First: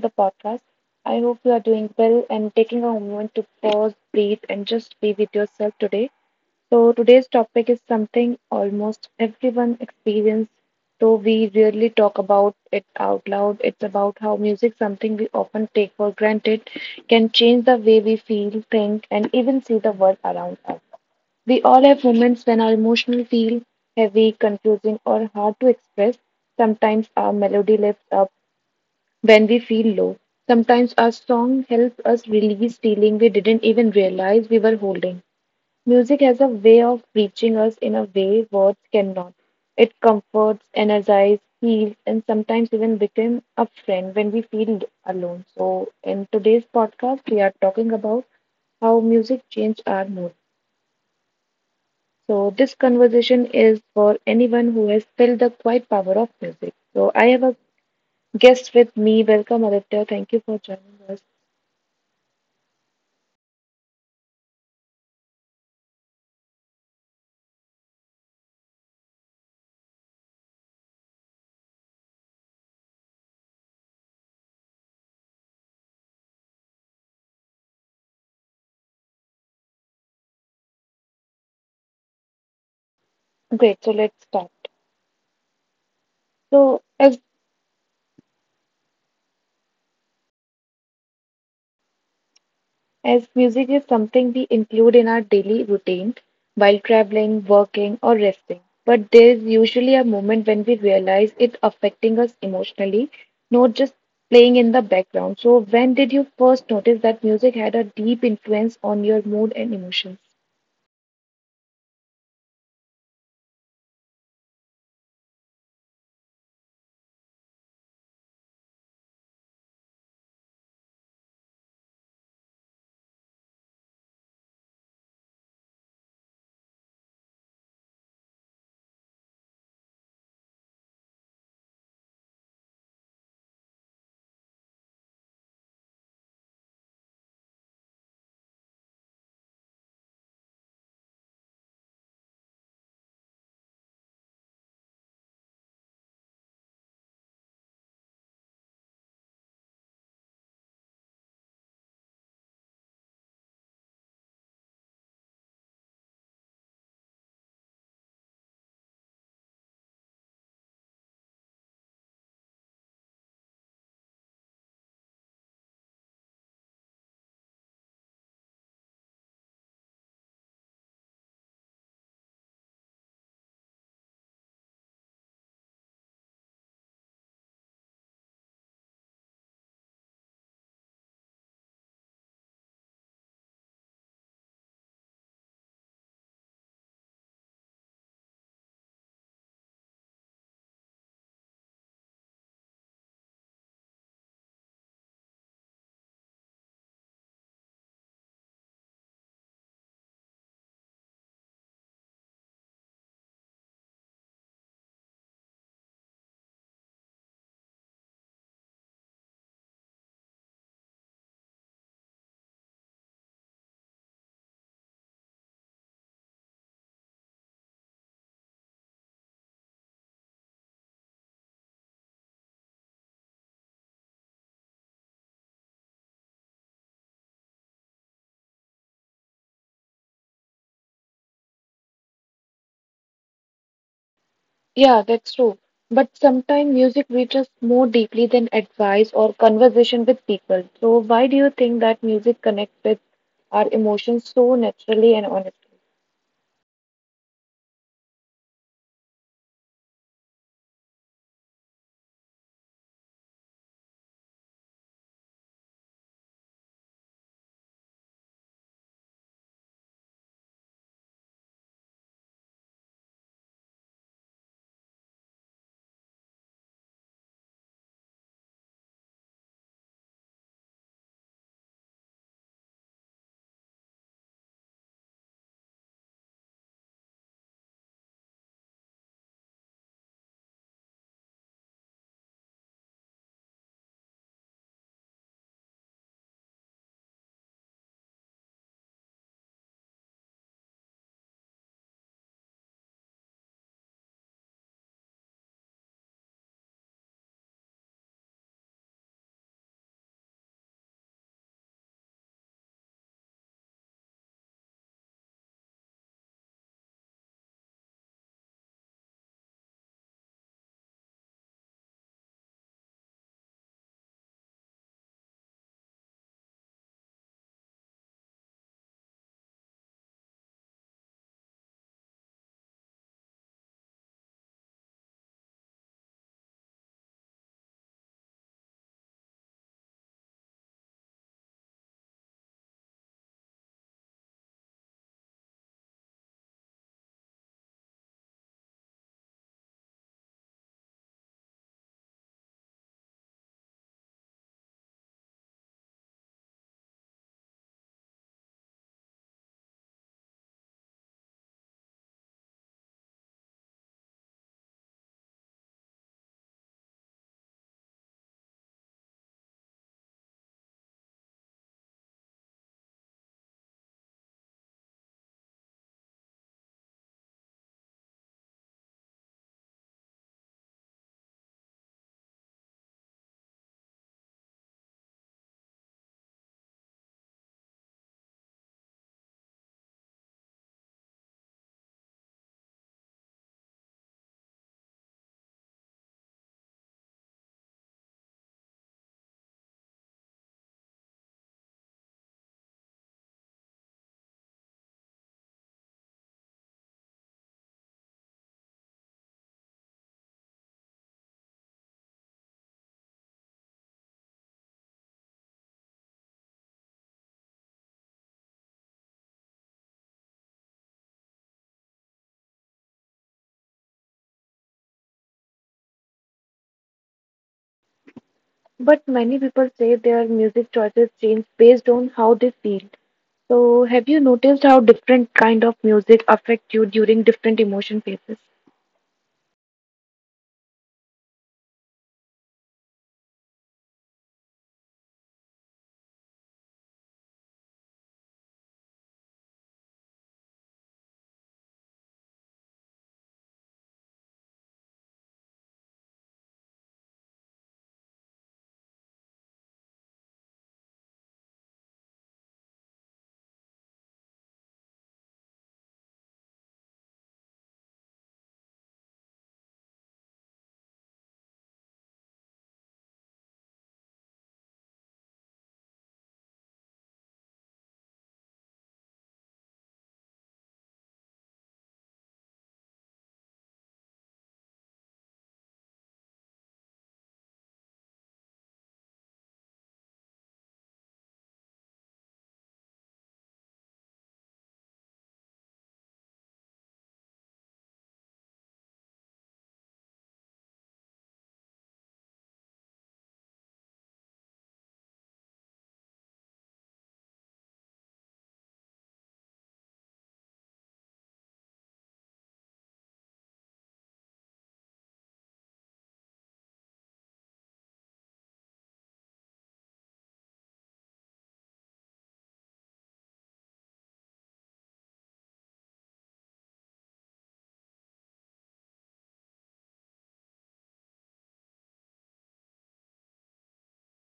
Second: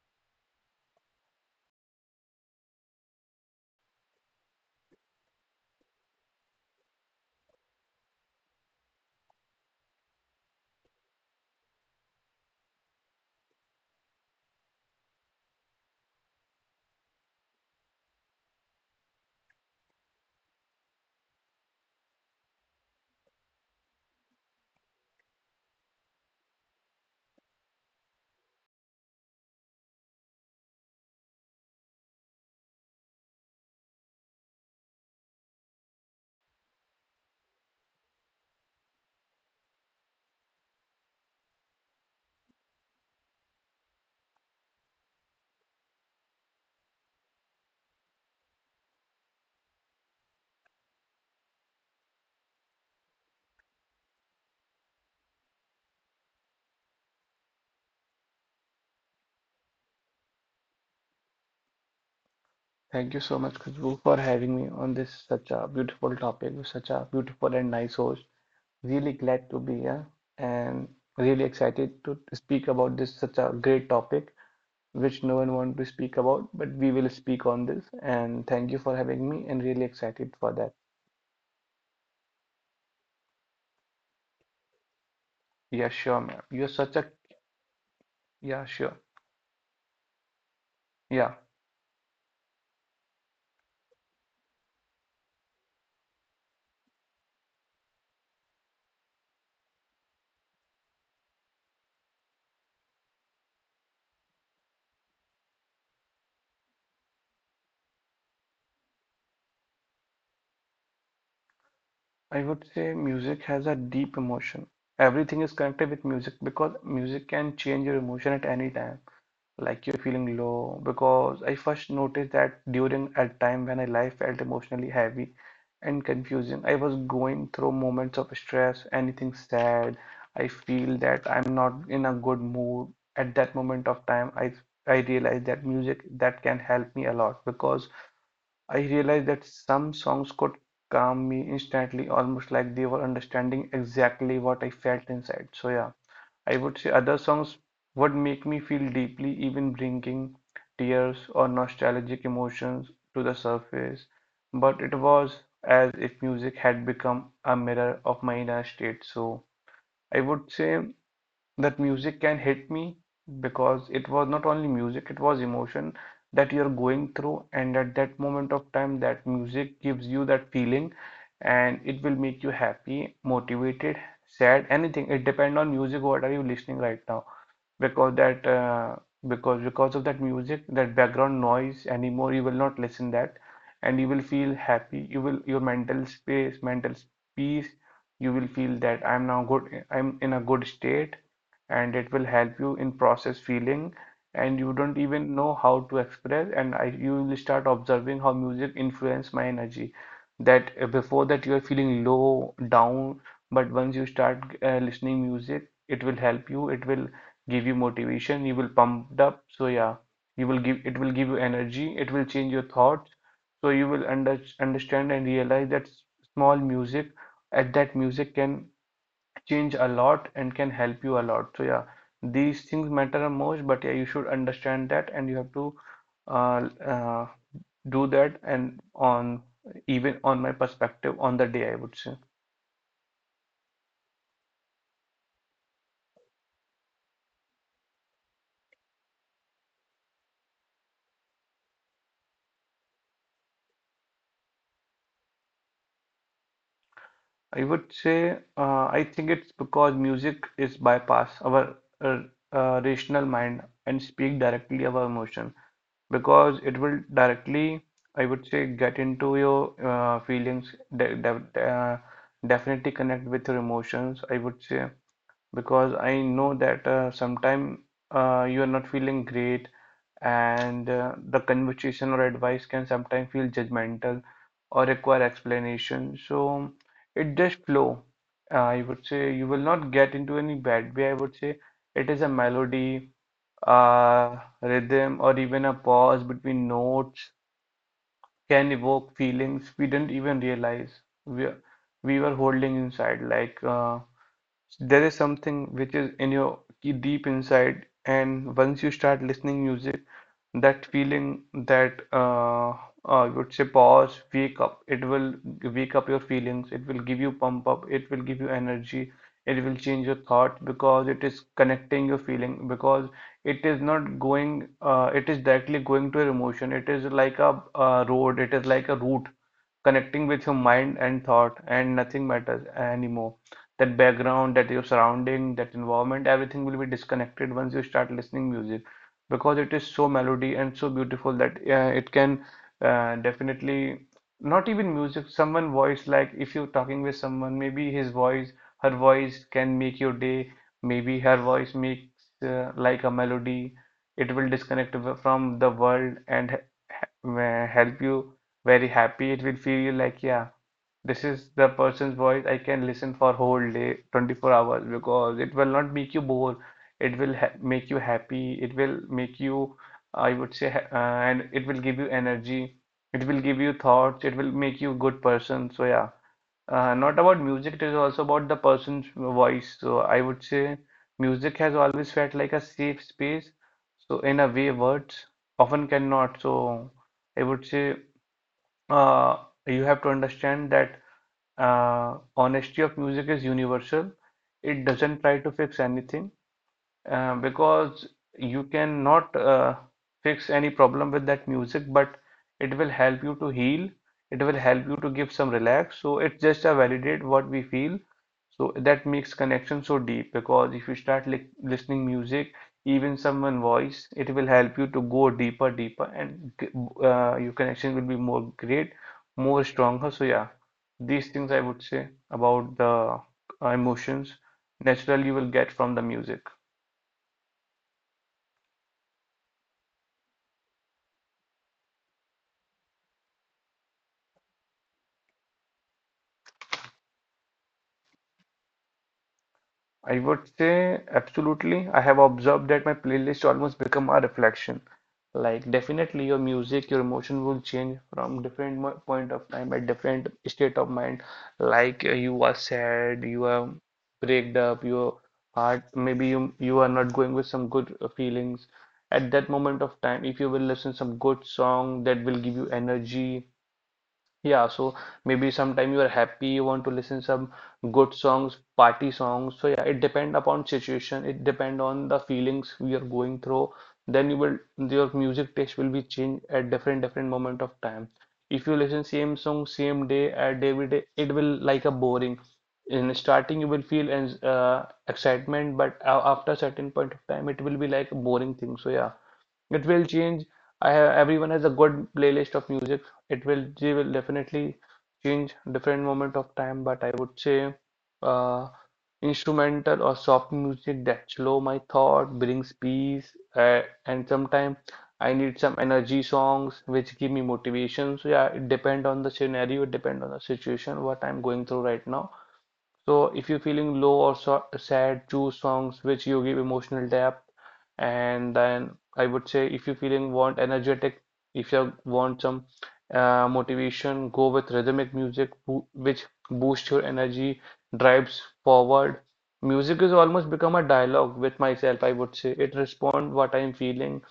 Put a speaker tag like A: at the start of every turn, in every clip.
A: the podcast. I hope you are doing well and taking a moment to pause, breathe, and just be with yourself today. So, today's topic is something almost everyone experiences, though we rarely talk about it out loud. It's about how music, something we often take for granted, can change the way we feel, think, and even see the world around us. We all have moments when our emotions feel heavy, confusing, or hard to express. Sometimes our melody lifts up, when we feel low. Sometimes our song helps us release feeling we didn't even realize we were holding. Music has a way of reaching us in a way words cannot. It comforts, energizes, heals, and sometimes even becomes a friend when we feel alone. So, in today's podcast, we are talking about how music changed our mood. So, this conversation is for anyone who has felt the quiet power of music. So, I have a guest with me. Welcome, Aditya. Thank you for joining us.
B: Thank you so much, Khushbu, for having me on this such a beautiful topic with such a beautiful and nice host. Really glad to be here and really excited to speak about this such a great topic which no one want to speak about, but we will speak on this. And thank you for having me and really excited for that.
A: Great, so let's start.
B: Yeah, sure, ma'am. You're
A: So,
B: such a
A: as
B: yeah, sure. Yeah,
A: as music is something we include in our daily routine while traveling, working, or resting, but there is usually a moment when we realize it's affecting us emotionally, not just playing in the background. So, when did you first notice that music had a deep influence on your mood and emotions?
B: I would say music has a deep emotion. Everything is connected with music because music can change your emotion at any time. Like you're feeling low because I first noticed that during a time when I life felt emotionally heavy and confusing. I was going through moments of stress, anything sad. I feel that I'm not in a good mood at that moment of time. I realized that music that can help me a lot because I realized that some songs could calm me instantly, almost like they were understanding exactly what I felt inside. So yeah. I would say other songs would make me feel deeply, even bringing tears or nostalgic emotions to the surface. But it was as if music had become a mirror of my inner state. So I would say that music can hit me because it was not only music, it was emotion that you're going through, and at that moment of time, that music gives you that feeling and it will make you happy, motivated, sad, anything. It depends on music, what are you listening right now because that because of that music that background noise anymore you will not listen that, and you will feel happy, you will, your mental space, mental peace, you will feel that I'm now good, I'm in a good state, and it will help you in process feeling, and you don't even know how to express, and you will start observing how music influence my energy. That Before that you are feeling low down, but once you start listening music it will help you, it will give you motivation, you will pumped up. So yeah, you will give, it will give you energy, it will change your thoughts. So you will understand and realize that small music at that music can change a lot and can help you a lot. So yeah, these things matter the most, but yeah, you should understand that, and you have to uh, uh, do that and on, even on my perspective on the day, I would say.
A: Yeah, that's true. But sometimes music reaches more deeply than advice or conversation with people. So, why do you think that music connects with our emotions so naturally and honestly?
B: I would say, I think it's because music is bypass our uh, rational mind and speak directly our emotion, because it will directly, I would say, get into your feelings, de de uh, definitely connect with your emotions. I would say because I know that sometime you are not feeling great, and the conversation or advice can sometimes feel judgmental or require explanation. So it just flow. I would say you will not get into any bad way. I would say it is a melody, uh, rhythm, or even a pause between notes can evoke feelings we didn't even realize we we were holding inside, like. There is something which is in your deep inside, and once you start listening music, that feeling that I would say pause wake up, it will wake up your feelings, it will give you pump up, it will give you energy, it will change your thought, because it is connecting your feeling, because it is not going, it is directly going to your emotion. It is like a, road, it is like a route connecting with your mind and thought, and nothing matters anymore. That background, that your surrounding, that environment, everything will be disconnected once you start listening music, because it is so melody and so beautiful that it can definitely, not even music, someone voice, like if you're talking with someone, maybe his voice, her voice can make your day, maybe her voice makes like a melody. It will disconnect from the world and help you very happy. It will feel you like, yeah, this is the person's voice I can listen for whole day, 24 hours, because it will not make you bored. It will ha make you happy. It will make you, I would say, and it will give you energy. It will give you thoughts. It will make you a good person. So yeah, not about music. It is also about the person's voice. So I would say music has always felt like a safe space. So in a way, words often cannot. So I would say uh, you have to understand that honesty of music is universal. It doesn't try to fix anything, because you cannot fix any problem with that music, but it will help you to heal. It will help you to give some relax. So it's just a validate what we feel. So that makes connection so deep, because if you start li listening music, even someone voice, it will help you to go deeper, deeper, and your connection will be more great, more stronger. So yeah, these things I would say about the emotions natural you will get from the music.
A: But many people say their music choices change based on how they feel. So, have you noticed how different kind of music affect you during different emotion phases?
B: I would say absolutely. I have observed that my playlist almost become a reflection. Like definitely your music, your emotion will change from different point of time at different state of mind. Like you are sad, you are breaked up, your heart, maybe you are not going with some good feelings. At that moment of time, if you will listen some good song that will give you energy, yeah, so maybe sometime you are happy, you want to listen some good songs, party songs. So yeah, it depend upon situation, it depend on the feelings we are going through. Then you will, your music taste will be changed at different different moment of time. If you listen same song same day at every day, it will like a boring. In starting you will feel excitement, but after certain point of time it will be like a boring thing. So yeah. It will change. I have, everyone has a good playlist of music. It will, they will definitely change different moment of time, but I would say uh, instrumental or soft music that slow my thought, brings peace, and sometimes I need some energy songs which give me motivation. So yeah, it depend on the scenario, it depend on the situation, what I'm going through right now. So if you're feeling low or so sad, choose songs which you give emotional depth. And then I would say if you're feeling want energetic, if you want some motivation, go with rhythmic music which boosts your energy, drives forward. Music has almost become a dialogue with myself, I would say. It responds what I'm feeling,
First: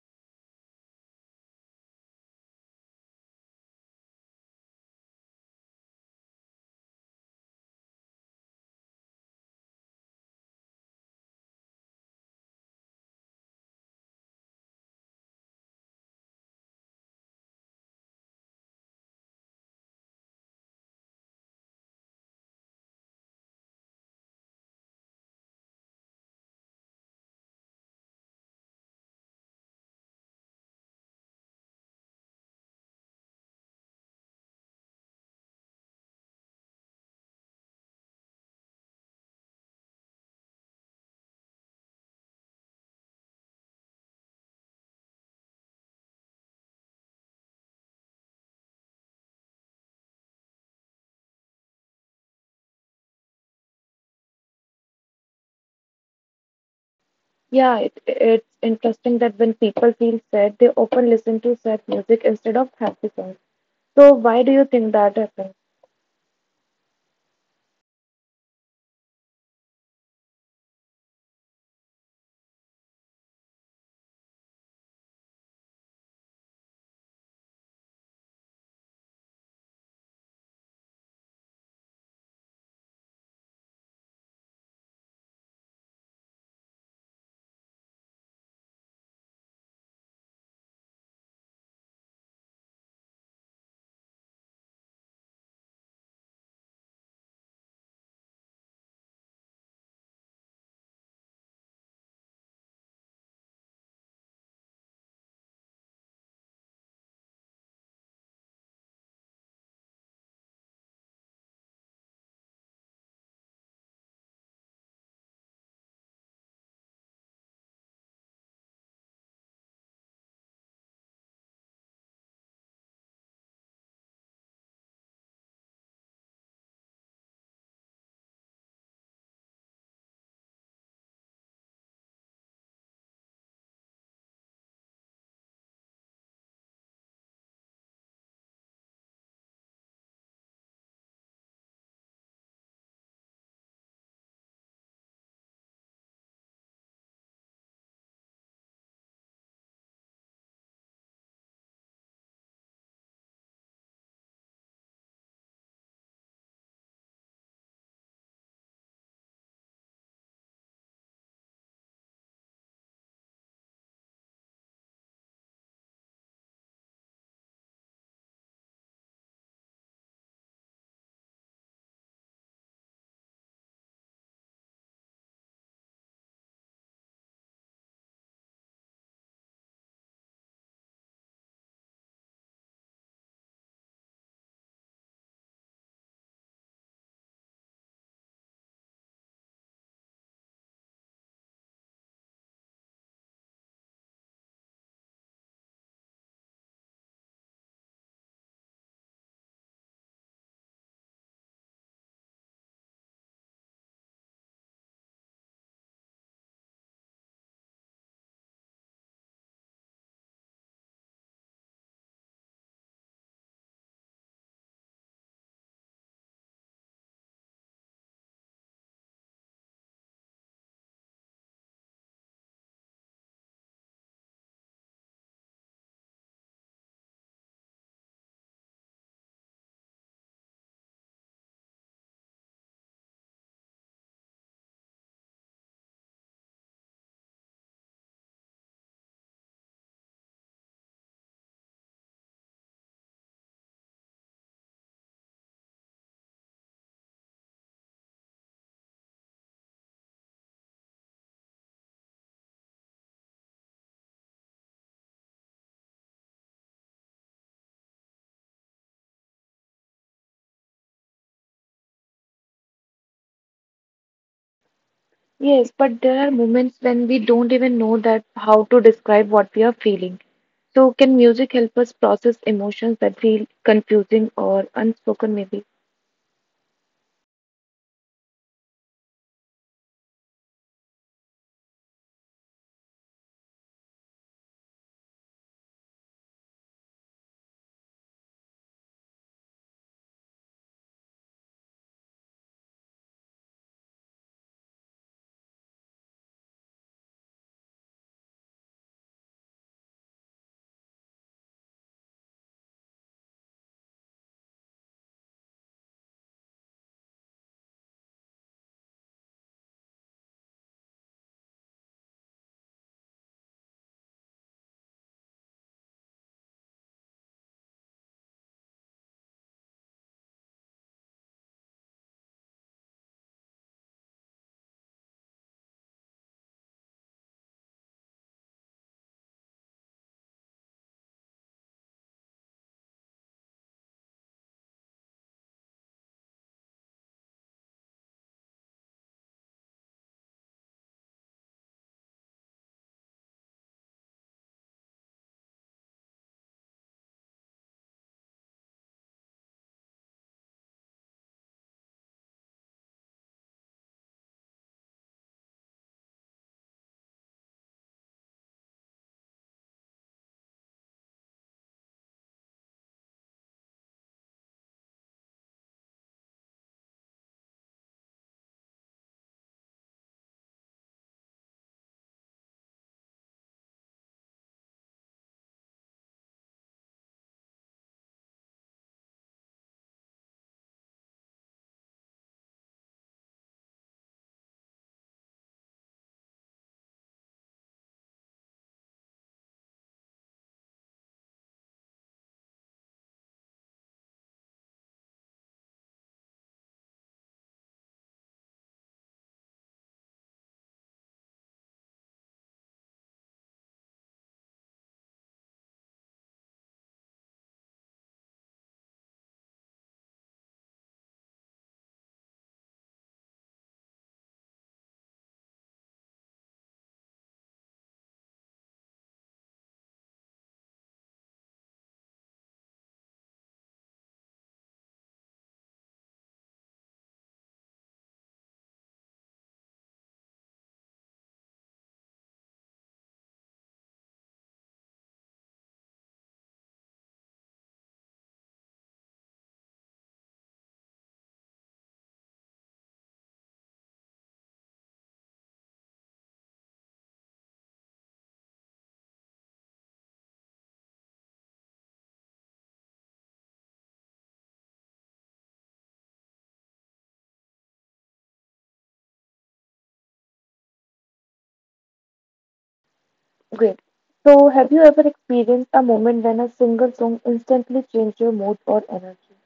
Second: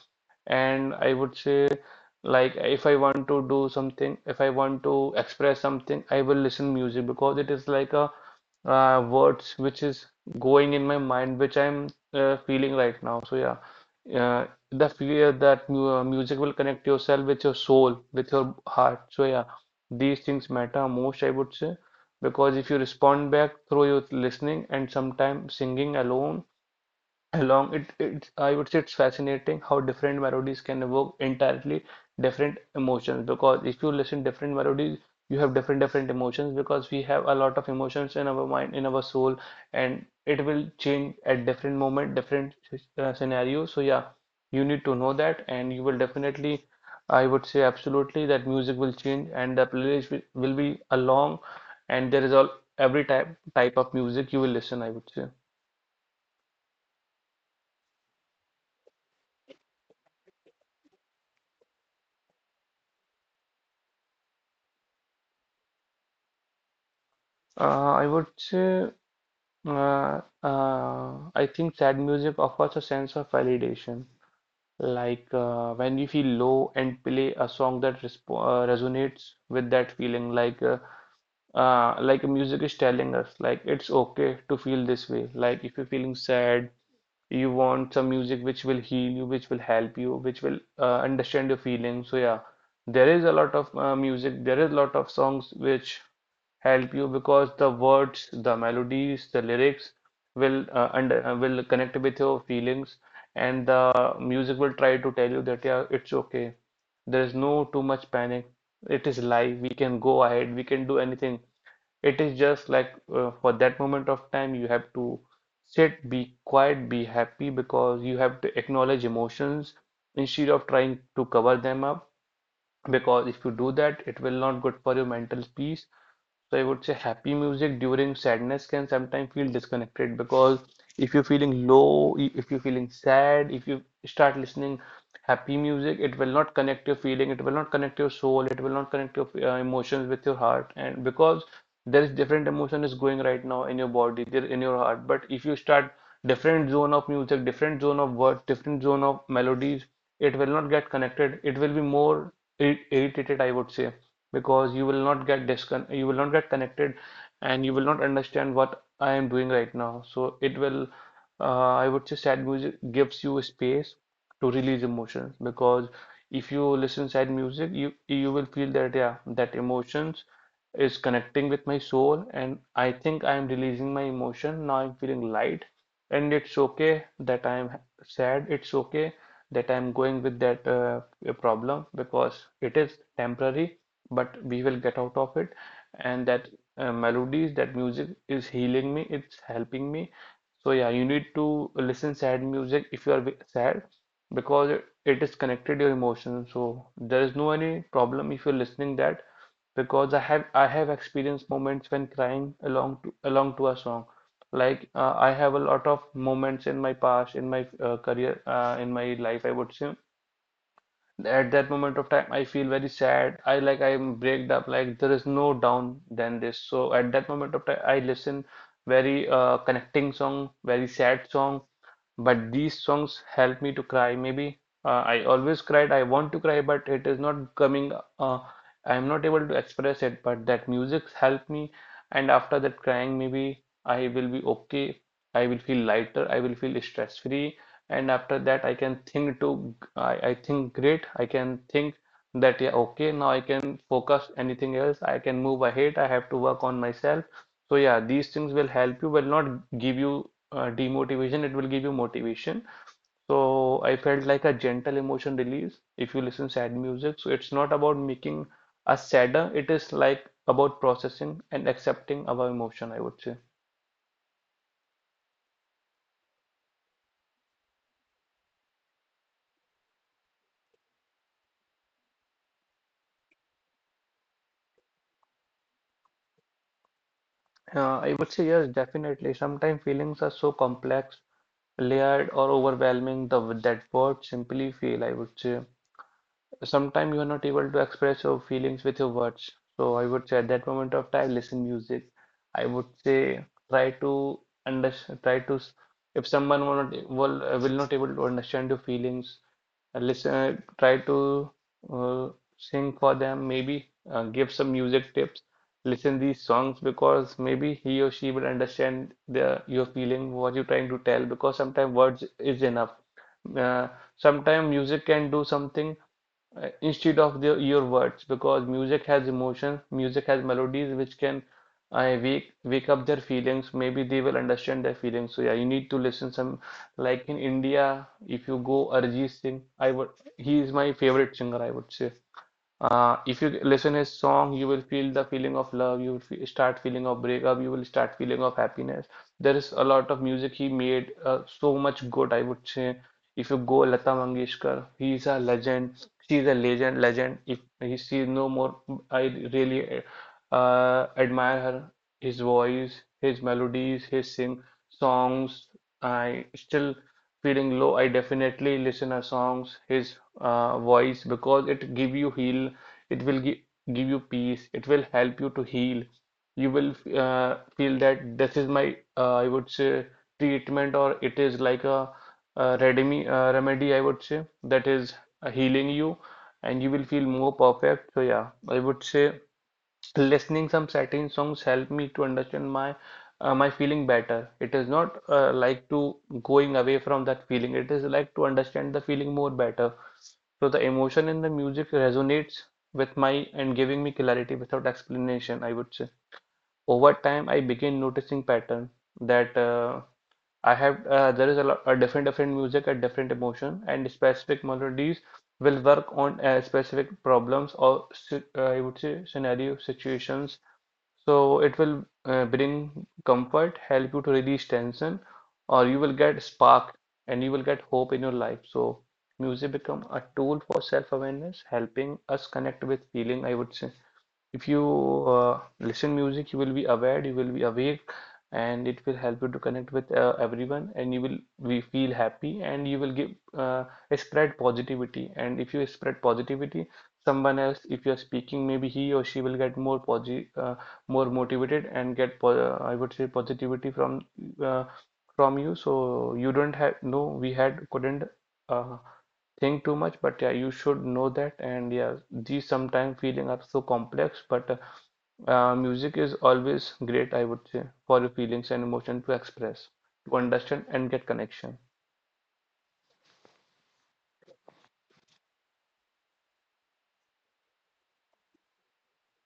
B: and I would say, like, if I want to do something, if I want to express something, I will listen music because it is like a words which is going in my mind, which I'm feeling right now. So yeah, the fear that mu music will connect yourself with your soul, with your heart. So yeah, these things matter most, I would say, because if you respond back through your listening and sometimes singing alone along it, I would say it's fascinating how different melodies can evoke entirely different emotions, because if you listen different melodies you have different different emotions, because we have a lot of emotions in our mind, in our soul, and it will change at different moment, different scenarios. So yeah, you need to know that, and you will definitely, I would say absolutely, that music will change and the playlist will be along, and there is all every type of music you will listen, I would say.
A: Yeah, it's interesting that when people feel sad, they often listen to sad music instead of happy songs. So, why do you think that happens?
B: uh, I would say I think sad music offers a sense of validation. Like when you feel low and play a song that resp resonates with that feeling, like music is telling us, like it's okay to feel this way. Like if you're feeling sad, you want some music which will heal you, which will help you, which will understand your feelings. So yeah, there is a lot of music, there is a lot of songs which help you because the words, the melodies, the lyrics will under will connect with your feelings, and the music will try to tell you that yeah, it's okay. There is no too much panic. It is life. We can go ahead. We can do anything. It is just like for that moment of time, you have to sit, be quiet, be happy because you have to acknowledge emotions instead of trying to cover them up because if you do that it will not good for your mental peace. So I would say happy music during sadness can sometimes feel disconnected because if you're feeling low, if you're feeling sad, if you start listening happy music, it will not connect your feeling, it will not connect your soul, it will not connect your emotions with your heart. And because there is different emotion is going right now in your body, there in your heart. But if you start different zone of music, different zone of words, different zone of melodies, it will not get connected. It will be more irritated, I would say, because you will not get discon you will not get connected and you will not understand what I am doing right now. So it will, I would say, sad music gives you space to release emotions because if you listen sad music, you will feel that yeah, that emotions is connecting with my soul and I think I am releasing my emotion. Now I'm feeling light and it's okay that I am sad. It's okay that I'm going with that. A problem because it is temporary but we will get out of it, and that melodies, that music is healing me, it's helping me. So yeah, you need to listen sad music if you are sad because it is connected your emotions, so there is no any problem if you're listening that. Because I have experienced moments when crying along to along to a song. Like I have a lot of moments in my past, in my career, in my life, I would say. At that moment of time, I feel very sad. I like I'm breaked up. Like there is no down than this. So at that moment of time, I listen very connecting song, very sad song, but these songs help me to cry. Maybe I always cried. I want to cry, but it is not coming. Uh, I am not able to express it. But that music helped me. And after that crying, maybe I will be okay. I will feel lighter. I will feel stress free. And after that, I can think to. I think great. I can think that yeah, okay. Now I can focus anything else. I can move ahead. I have to work on myself. So yeah, these things will help you. Will not give you demotivation, it will give you motivation. So I felt like a gentle emotion release if you listen sad music. So it's not about making us sadder, it is like about processing and accepting our emotion, I would say.
A: Yes, but there are moments when we don't even know that how to describe what we are feeling. So can music help us process emotions that feel confusing or unspoken maybe?
B: I would say yes, definitely. Sometimes feelings are so complex, layered or overwhelming the, that word simply feel, I would say. Sometimes you are not able to express your feelings with your words. So I would say at that moment of time, listen music. I would say try to understand, if someone will not will, will not able to understand your feelings, listen, try to uh, sing for them. Maybe give some music tips. Listen these songs because maybe he or she will understand the your feeling, what you're trying to tell. Because sometimes words is enough. Uh, Sometimes music can do something instead of the, your words because music has emotions, music has melodies which can wake up their feelings, maybe they will understand their feelings. So yeah, you need to listen some, like in India if you go Arijit Singh, I would, he is my favorite singer, I would say. If you listen his song, you will feel the feeling of love. You will fe start feeling of breakup. You will start feeling of happiness. There is a lot of music he made. So much good, I would say. If you go Lata Mangeshkar, he is a legend. She is a legend. Legend. If he she is no more, I really admire her. His voice, his melodies, his sing songs. I still feeling low, I definitely listen a songs, his voice because it give you heal, it will give you peace, it will help you to heal. You will feel that this is my I would say treatment or it is like a, remedy, remedy I would say, that is healing you and you will feel more perfect. So yeah, I would say. Listening some certain songs help me to understand my my feeling better. It is not like to going away from that feeling. It is like to understand the feeling more better. So the emotion in the music resonates with my and giving me clarity without explanation, I would say. Over time, I begin noticing pattern that I have there is a lot a different music at different emotion, and specific melodies will work on specific problems or I would say scenario situations. So it will bring comfort, help you to release tension, or you will get spark and you will get hope in your life. So music become a tool for self-awareness, helping us connect with feeling, I would say. If you listen music, you will be aware, you will be awake, and it will help you to connect with everyone, and you will we feel happy, and you will give uh, spread positivity. And if you spread positivity, someone else, if you are speaking, maybe he or she will get more motivated and get po I would say positivity uh, from you. So you don't have no, we had couldn't uh, think too much, but yeah you should know that. And yeah, these sometimes feeling are so complex, but music is always great, I would say, for your feelings and emotion, to express, to understand and get connection.
A: Great. So have you ever experienced a moment when a single song instantly changed your mood or energy?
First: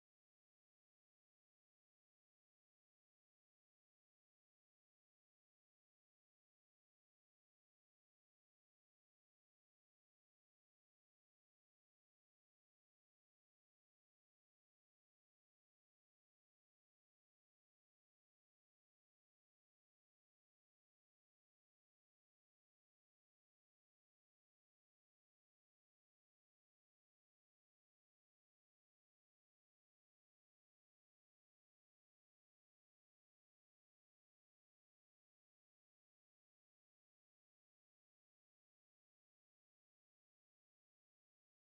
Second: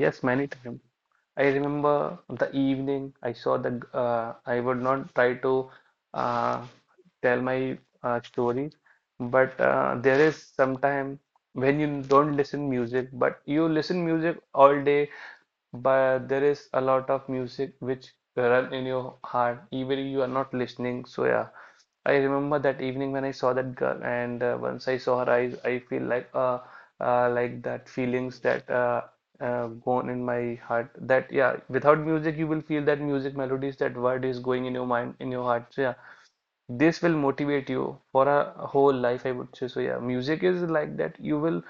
B: Yes, many times. I remember the evening I saw the I would not try to uh, tell my story, but there is sometime when you don't listen music, but you listen music all day, but there is a lot of music which run in your heart, even if you are not listening. So yeah, I remember that evening when I saw that girl, and once I saw her eyes, I feel like that feelings that gone in my heart, that yeah without music you will feel that music melodies that word is going in your mind, in your heart. So yeah, this will motivate you for a whole life, I would say. So yeah, music is like that, you will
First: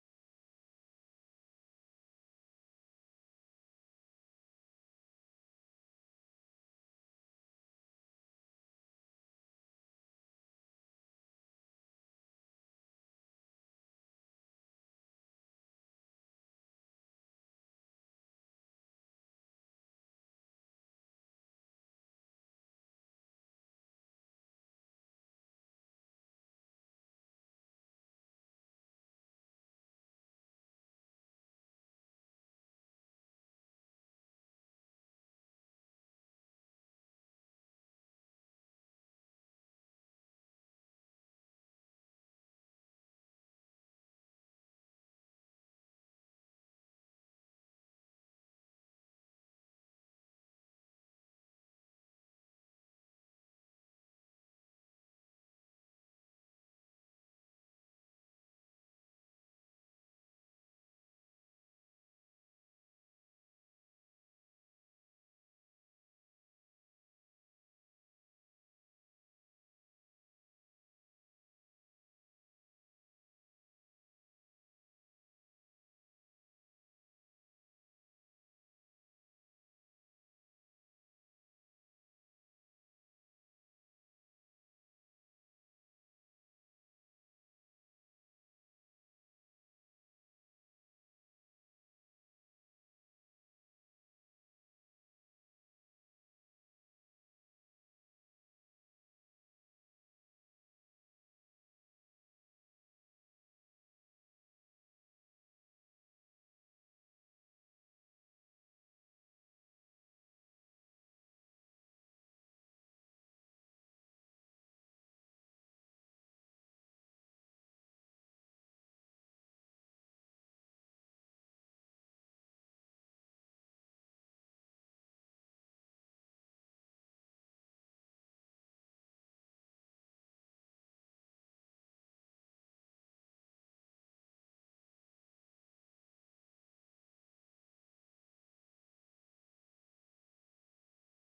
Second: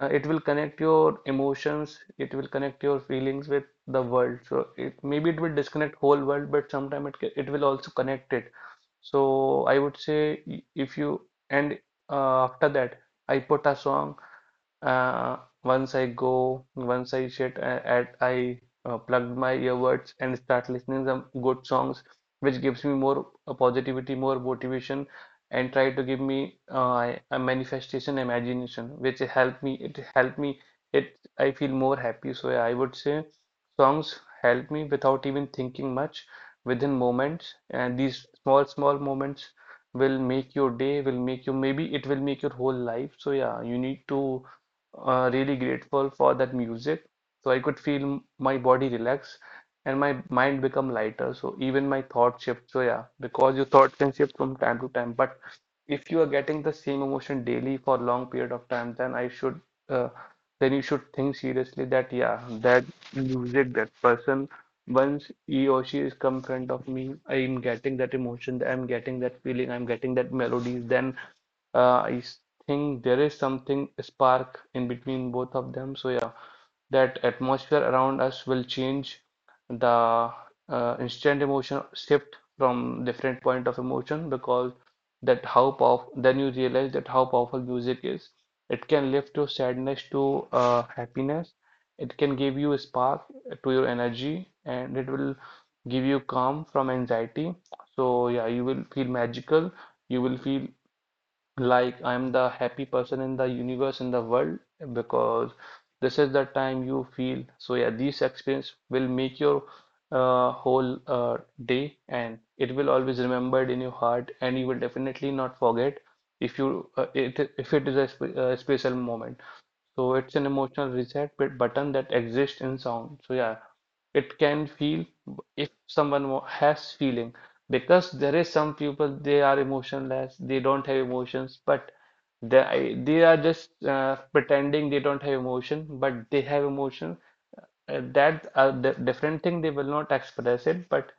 B: it will connect your emotions, it will connect your feelings with the world. So it maybe it will disconnect whole world, but sometime it will also connect it. So I would say if you and after that I put a song, uh, once I go, once I I plug my earbuds and start listening some good songs, which gives me more positivity, more motivation, and try to give me a manifestation, imagination, which help me. It help me. It I feel more happy. So yeah, I would say songs help me without even thinking much, within moments, and these small moments will make your day, will make you maybe it will make your whole life. So yeah, you need to really grateful for that music. So I could feel my body relax and my mind become lighter. So even my thought shift. So yeah, because your thought can shift from time to time. But if you are getting the same emotion daily for long period of time, then I should uh, then you should think seriously that yeah, that music, that person, once he or she is come front of me, I am getting that emotion, I'm getting that feeling, I'm getting that melodies, then uh, I s- think there is something spark in between both of them. So yeah, that atmosphere around us will change the instant emotion shift from different point of emotion. Because that how powerful, then you realize that how powerful music is. It can lift your sadness to happiness. It can give you a spark to your energy and it will give you calm from anxiety. So yeah, you will feel magical. You will feel like I'm the happy person in the universe in the world because this is the time you feel. So yeah, these experience will make your whole day, and it will always remembered in your heart, and you will definitely not forget if you if it is a special moment. So it's an emotional reset button that exists in sound. So yeah, it can feel if someone has feeling, because there is some people they are emotionless, they don't have emotions, but they they are just pretending they don't have emotion, but they have emotion. That different thing, they will not express it, but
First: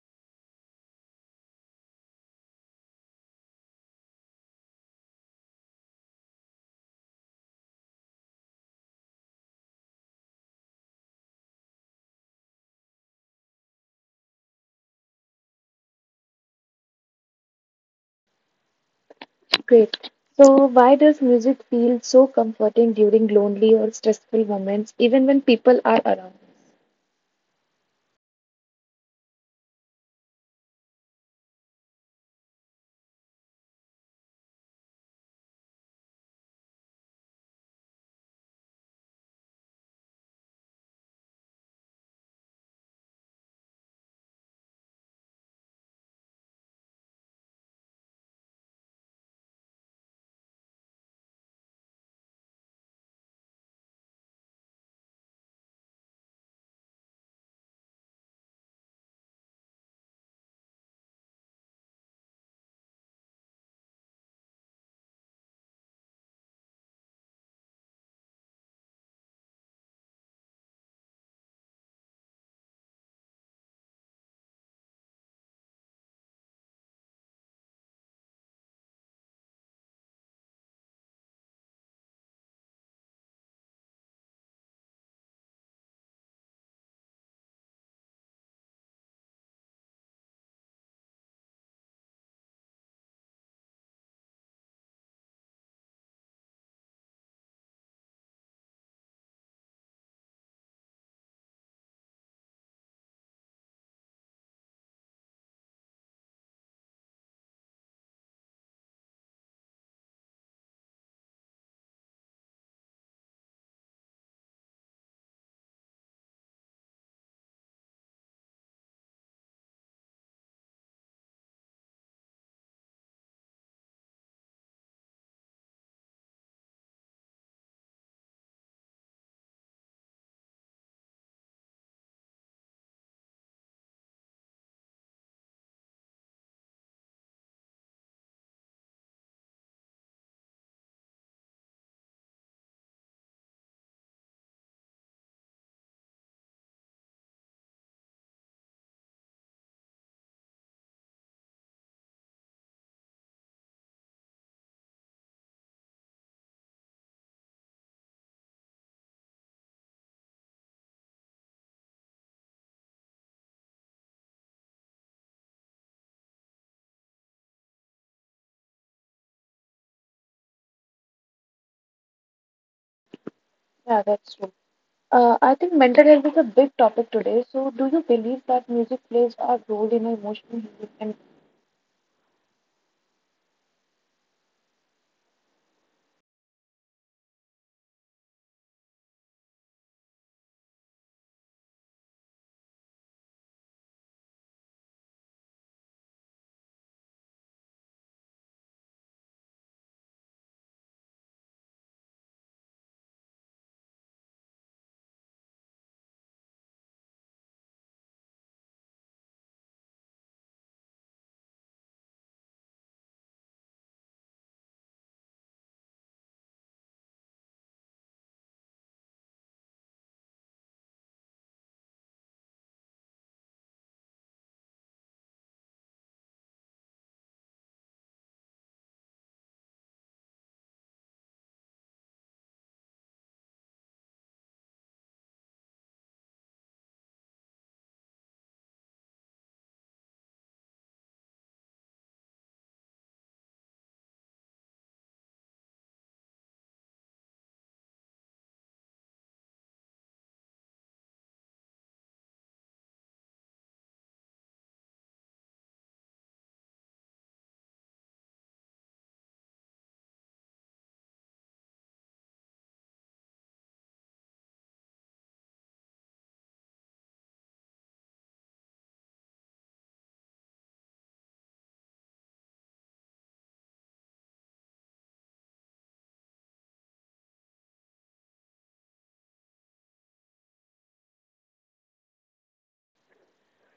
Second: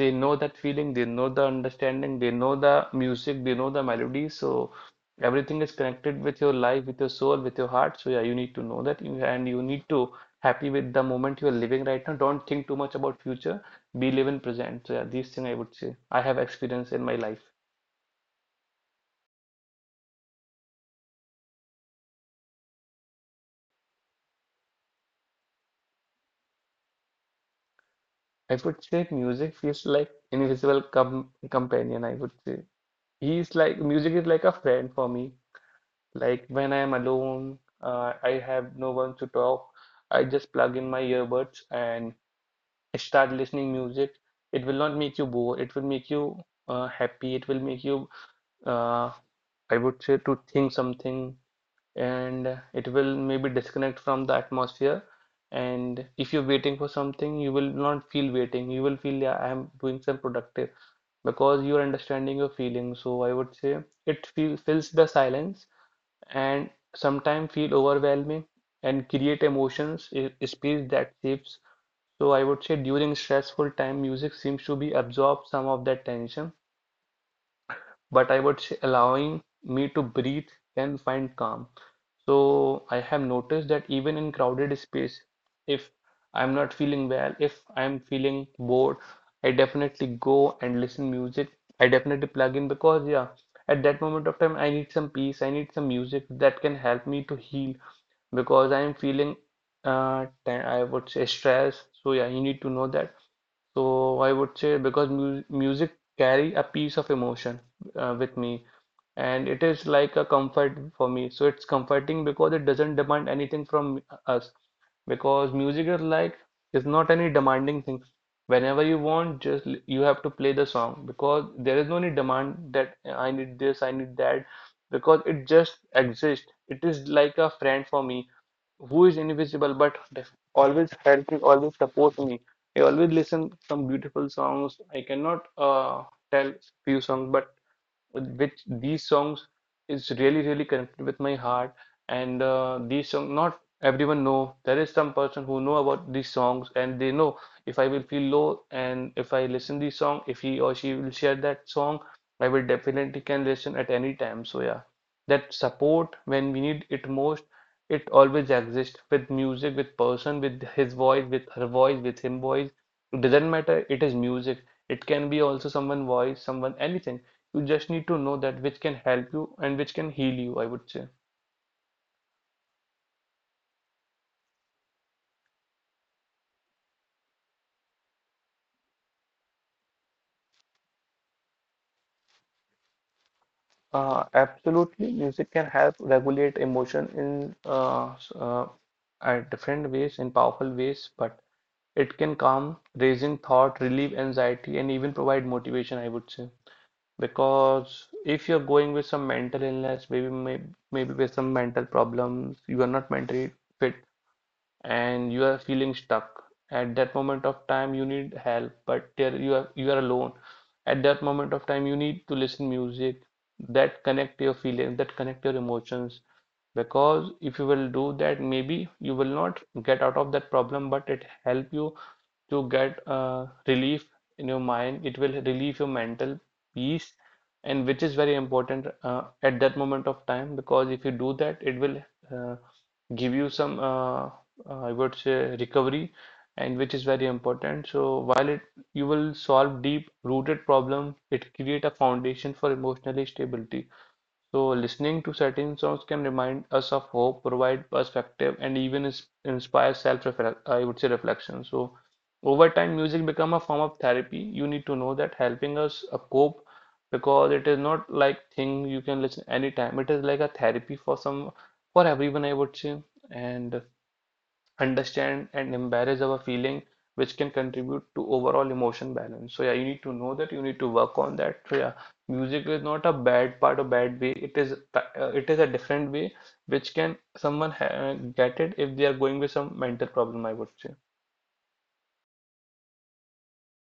B: they know that feeling, they know the understanding, they know the music, they know the melody. So everything is connected with your life, with your soul, with your heart. So yeah, you need to know that you, and you need to happy with the moment you are living right now. Don't think too much about future. Be live in present. So yeah, these thing I would say I have experience in my life.
A: Great. So why does music feel so comforting during lonely or stressful moments, even when people are around?
B: I would say music feels like invisible companion, I would say. He's like music is like a friend for me. Like when I'm alone, I have no one to talk. I just plug in my earbuds and start listening music. It will not make you bored. It will make you happy. It will make you, uh, I would say, to think something, and it will maybe disconnect from the atmosphere. And if you're waiting for something, you will not feel waiting. You will feel, yeah, I am doing some productive, because you're understanding your feelings. So I would say it fills the silence and sometimes feel overwhelming and create emotions space that shifts. So I would say during stressful time, music seems to be absorb some of that tension, but I would say allowing me to breathe and find calm. So I have noticed that even in crowded space, if I'm not feeling well, if I'm feeling bored, I definitely go and listen music. I definitely plug in because yeah, at that moment of time, I need some peace. I need some music that can help me to heal because I'm feeling I would say stress. So yeah, you need to know that. So I would say because mu music carry a piece of emotion with me, and it is like a comfort for me. So it's comforting because it doesn't demand anything from us. Because music is like is not any demanding thing. Whenever you want, just you have to play the song because there is no any demand that I need this, I need that, because it just exists. It is like a friend for me who is invisible but always helps me, always supports me. I always listen some beautiful songs. I cannot tell few songs, but which these songs is really really connected with my heart, and these song not everyone know. There is some person who know about these songs, and they know if I will feel low, and if I listen these song, if he or she will share that song, I will definitely can listen at any time. So yeah, that support when we need it most, it always exists with music, with person, with his voice, with her voice, with him voice. It doesn't matter, it is music. It can be also someone voice, someone anything. You just need to know that which can help you and which can heal you, I would say.
A: Yeah, that's true. I think mental health is a big topic today. So, do you believe that music plays a role in emotional healing? And
B: Absolutely, music can help regulate emotion in at different ways, in powerful ways, but it can calm, raising thought, relieve anxiety, and even provide motivation, I would say. Because if you're going with some mental illness, maybe with some mental problems, you are not mentally fit, and you are feeling stuck. At that moment of time you need help, but there you are, you are alone. At that moment of time you need to listen music that connect your feelings, that connect your emotions. Because if you will do that, maybe you will not get out of that problem, but it help you to get relief in your mind. It will relieve your mental peace, and which is very important at that moment of time. Because if you do that, it will uh, give you some I would say recovery, and which is very important. So while it you will solve deep rooted problem, it create a foundation for emotional stability. So listening to certain songs can remind us of hope, provide perspective, and even inspire self, I would say, reflection. So over time, music become a form of therapy. You need to know that, helping us cope, because it is not like thing you can listen anytime. It is like a therapy for some, for everyone, I would say. And understand and embrace our feeling, which can contribute to overall emotion balance. So yeah, you need to know that, you need to work on that. So yeah, music is not a bad part or bad way. It is it is a different way which can someone ha get it if they are going with some mental problem, I would say.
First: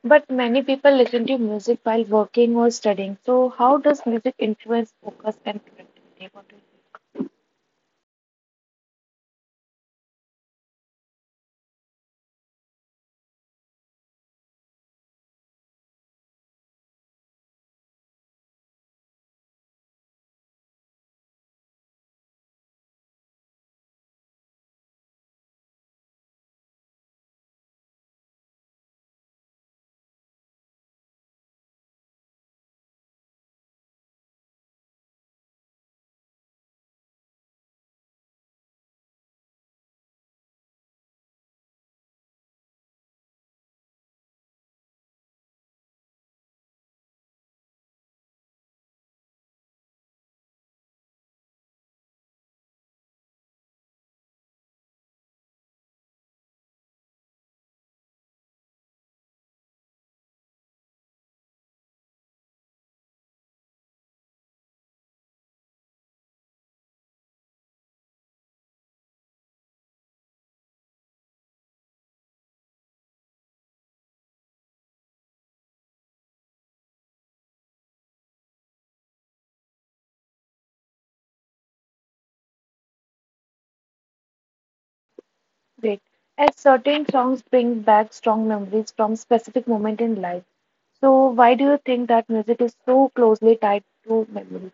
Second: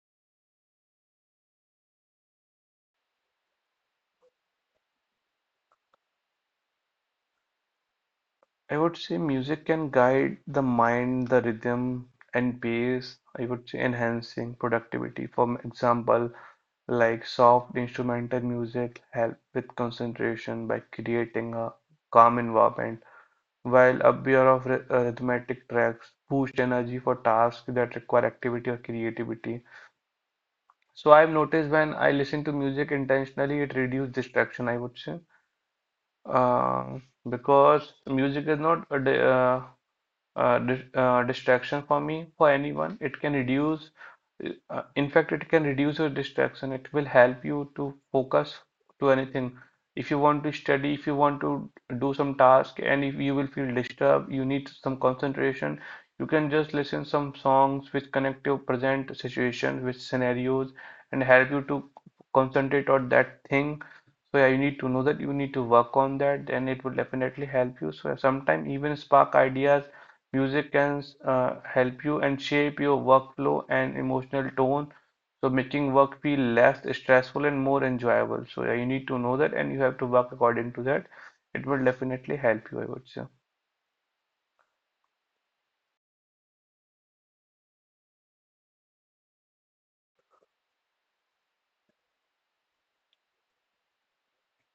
A: but many people listen to music while working or studying. So, how does music influence focus and productivity? What do you
B: I would say music can guide the mind, the rhythm and pace, I would say, enhancing productivity for example. Like soft instrumental music help with concentration by creating a calm environment, while a pair of rhythmic tracks boost energy for tasks that require activity or creativity. So I've noticed when I listen to music intentionally, it reduces distraction, I would say, uh, because music is not a distraction for me, for anyone. It can reduce, in fact, it can reduce your distraction. It will help you to focus to anything. If you want to study, if you want to do some task, and if you will feel disturbed, you need some concentration. You can just listen some songs which connect your present situation with scenarios and help you to concentrate on that thing. So yeah, you need to know that you need to work on that, and it will definitely help you. So sometimes even spark ideas. Music can help you and shape your workflow and emotional tone, so making work feel less stressful and more enjoyable. So yeah, you need to know that, and you have to work according to that. It will definitely help you, I would say.
A: think? Great. As certain songs bring back strong memories from specific moment in life. So, why do you think that music is so closely tied to memory?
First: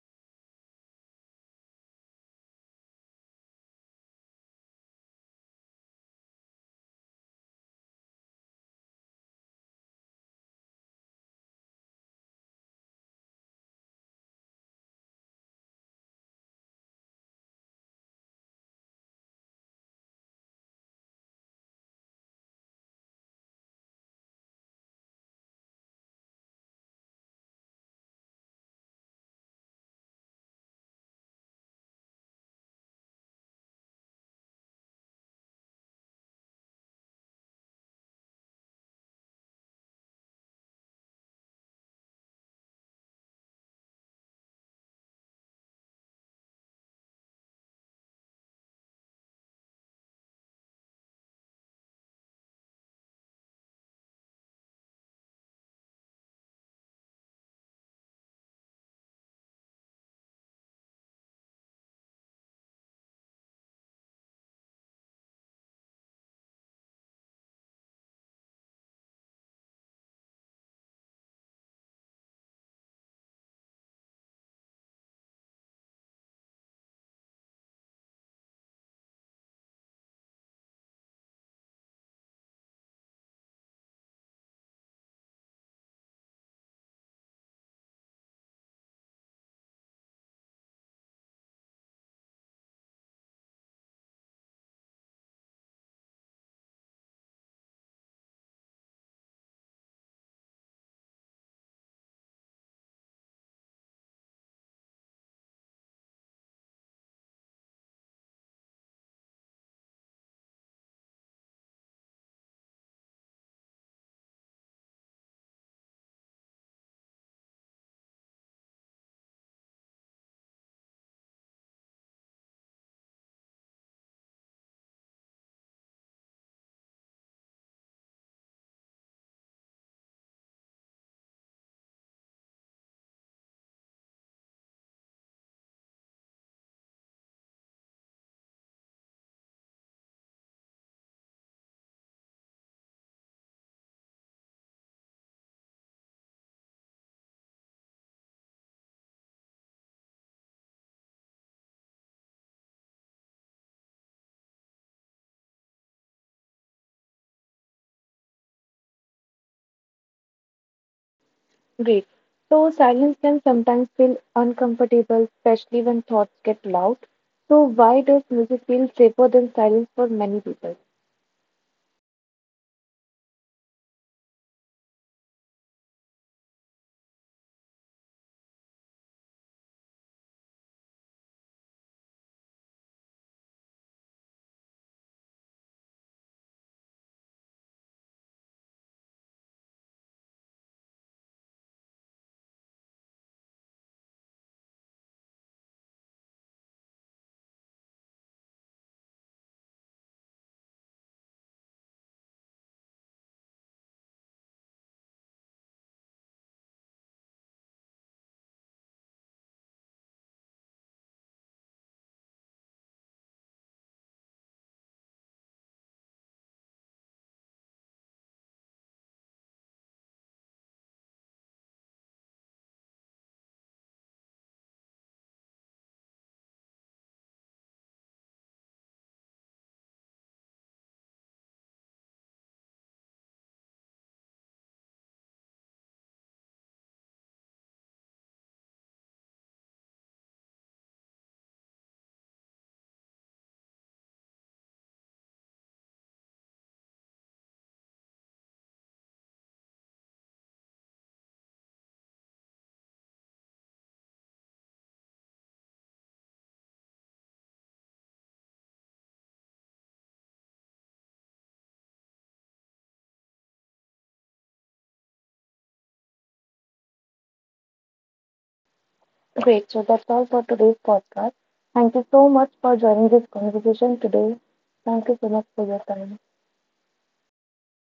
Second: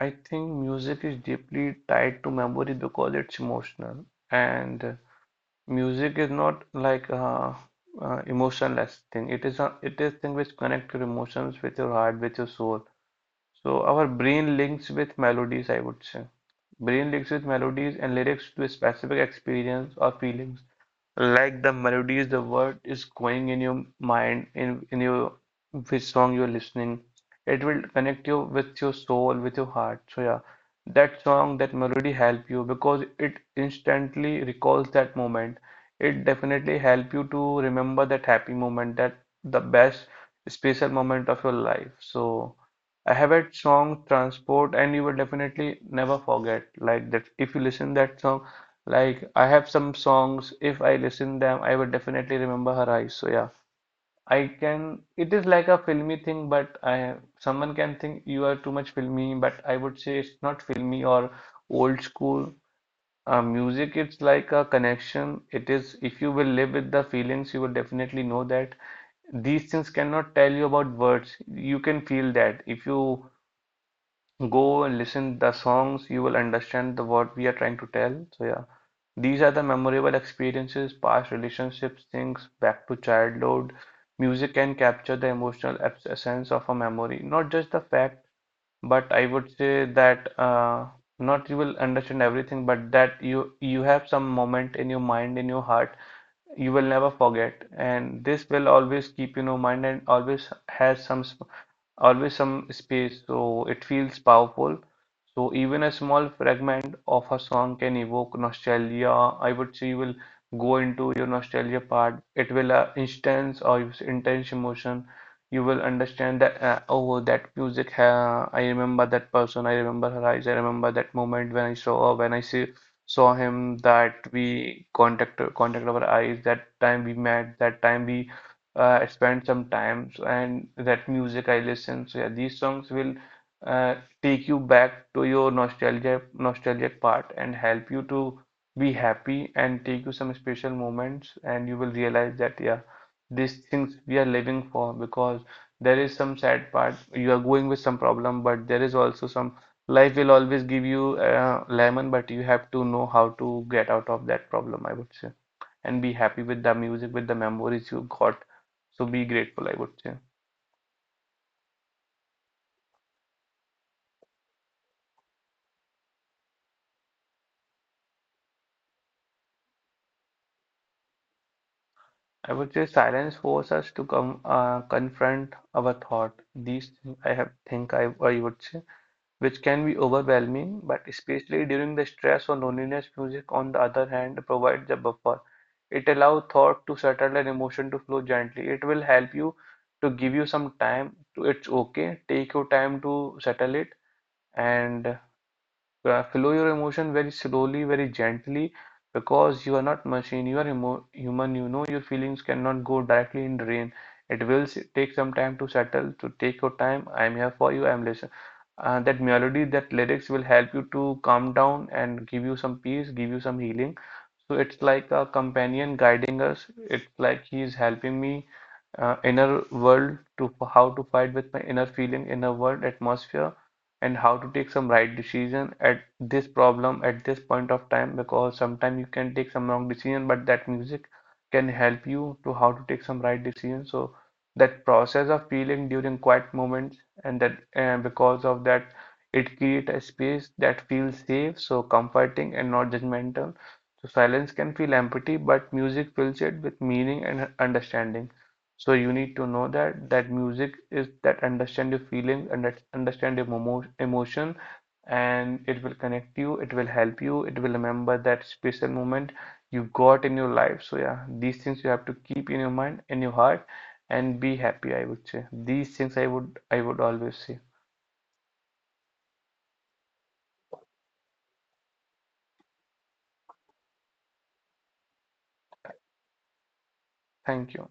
B: I think music is deeply tied to memory because it's emotional, and music is not like a, emotionless thing. It is a it is thing which connect your emotions with your heart, with your soul. So our brain links with melodies, I would say. Brain links with melodies and lyrics to specific experiences or feelings. Like the melodies, the word is going in your mind, in your which song you're listening. It will connect you with your soul, with your heart. So yeah, that song, that melody help you because it instantly recalls that moment. It definitely help you to remember that happy moment, that the best special moment of your life. So I have that song transport, and you will definitely never forget like that if you listen that song. Like I have some songs, if I listen them, I would definitely remember her eyes. So yeah, I can. It is like a filmy thing, but I someone can think you are too much filmy, but I would say it's not filmy or old school. Music, it's like a connection. It is if you will live with the feelings, you will definitely know that these things cannot tell you about words. You can feel that if you go and listen the songs, you will understand the what we are trying to tell. So yeah, these are the memorable experiences, past relationships, things back to childhood. Music can capture the emotional essence of a memory, not just the fact, but I would say that not you will understand everything, but that you have some moment in your mind, in your heart, you will never forget, and this will always keep in your mind and always has some always some space. So it feels powerful. So even a small fragment of a song can evoke nostalgia, I would say. You will go into your nostalgia part. It will instance or use intense emotion. You will understand that oh, that music, I remember that person, I remember her eyes, I remember that moment when I saw her, when I see saw him, that we contact our eyes, that time we met, that time we I spend some time so, and that music I listen. So yeah, these songs will uh, take you back to your nostalgia nostalgic part and help you to be happy and take you some special moments, and you will realize that yeah, these things we are living for. Because there is some sad part. You are going with some problem, but there is also some life will always give you lemon, but you have to know how to get out of that problem, I would say, and be happy with the music, with the memories you got. So be grateful, I would say.
A: Great. So silence can sometimes feel uncomfortable, especially when thoughts get loud. So why does music feel safer than silence for many people?
B: I would say silence forces us to come confront our thought. These things I have I would say, which can be overwhelming, but especially during the stress or loneliness, music on the other hand provides a buffer. It allows thought to settle and emotion to flow gently. It will help you to give you some time to it's okay. Take your time to settle it. And so, follow your emotion very slowly, very gently, because you are not machine, you are emo human. You know your feelings cannot go directly in drain. It will take some time to settle, to take your time. I am here for you. I am listen. That melody, that lyrics will help you to calm down and give you some peace, give you some healing. So it's like a companion guiding us. It's like he is helping me inner world to how to fight with my inner feeling, inner world atmosphere, and how to take some right decision at this problem at this point of time, because sometimes you can take some wrong decision, but that music can help you to how to take some right decision. So that process of feeling during quiet moments, and that because of that, it creates a space that feels safe, so comforting and not judgmental. So silence can feel empty, but music fills it with meaning and understanding. So you need to know that that music is that understand your feeling and that understand your emotion, and it will connect you, it will help you, it will remember that special moment you got in your life. So yeah, these things you have to keep in your mind, in your heart, and be happy, I would say. These things I would always say.
A: Great. So that's all for today's podcast. Thank you so much for joining this conversation today. Thank you so much for your time.
B: Thank you.